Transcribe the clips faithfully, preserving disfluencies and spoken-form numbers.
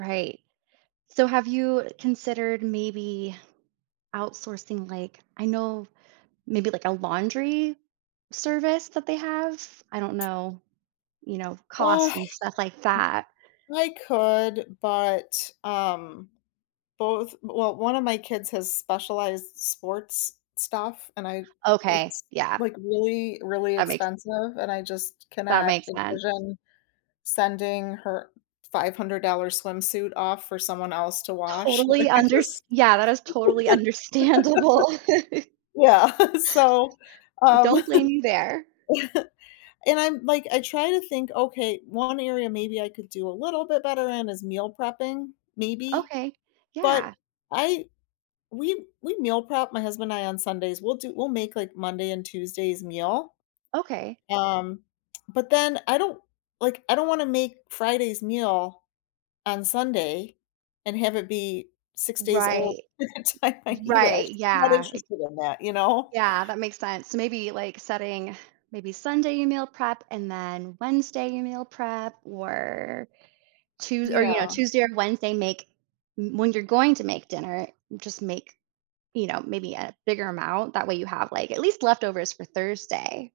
Right, so, have you considered, maybe, outsourcing, like I know, maybe, like, a laundry service that they have? I don't know, you know, M cost and stuff like that. I could but, um, both well, one of my kids has specialized sports stuff and I Okay, it's, yeah. like, really, really That makes expensive and I just That cannot makes sense. envision sending her five-hundred-dollar swimsuit off for someone else to wash. Totally I unders just yeah, that is totally understandable. yeah, so, I um, don't blame you there. and I'm like, I try to think, "Okay, one area maybe I could could do a little bit better in is meal prepping, maybe." Okay, But, yeah. I we we meal prep, my husband and I, on Sundays we'll do we'll make, like, Monday and Tuesday's meal, Okay. um, but then, I don't like, I don't wanna make Friday's meal on Sunday and have it be six days old Right, by the time r I eat it. I'm right, just not yeah i interested in that, you know. Yeah, that makes sense, s maybe, like, setting maybe Sunday meal prep and, then, Wednesday meal prep or Tues or, you know, Yeah. Tuesday or Wednesday make m when you're going to make dinner, just make, you know, maybe a bigger amount, that way you have, like at least leftovers for Thursday.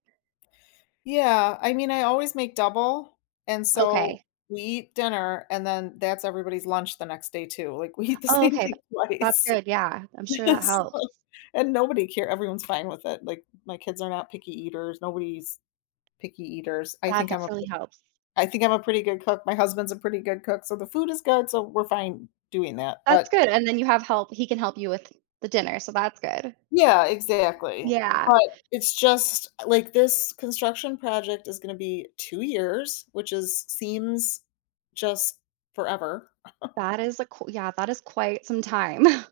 Yeah, I mean, I always make double, and, so, Okay. we eat dinner and, then, that's everybody's lunch the next day, too, like, we eat the Oh, same okay, tha thing that's twice. good, yeah, I'm sure that So helps. and nobody care everyone's fine with it, like, my kids are not picky eaters, nobody's picky eaters, I That think I'm a p definitely helps. I think I'm a pretty good cook, my husband's a pretty good cook, so the food is good, so, we're fine doing that, That's but good, and then you have help he can help you with the dinner, so that's good. Yeah, exactly, Yeah. but, it's just like, this construction project is gonna be two years, which is seems just forever. That is a q yeah, that is quite some time.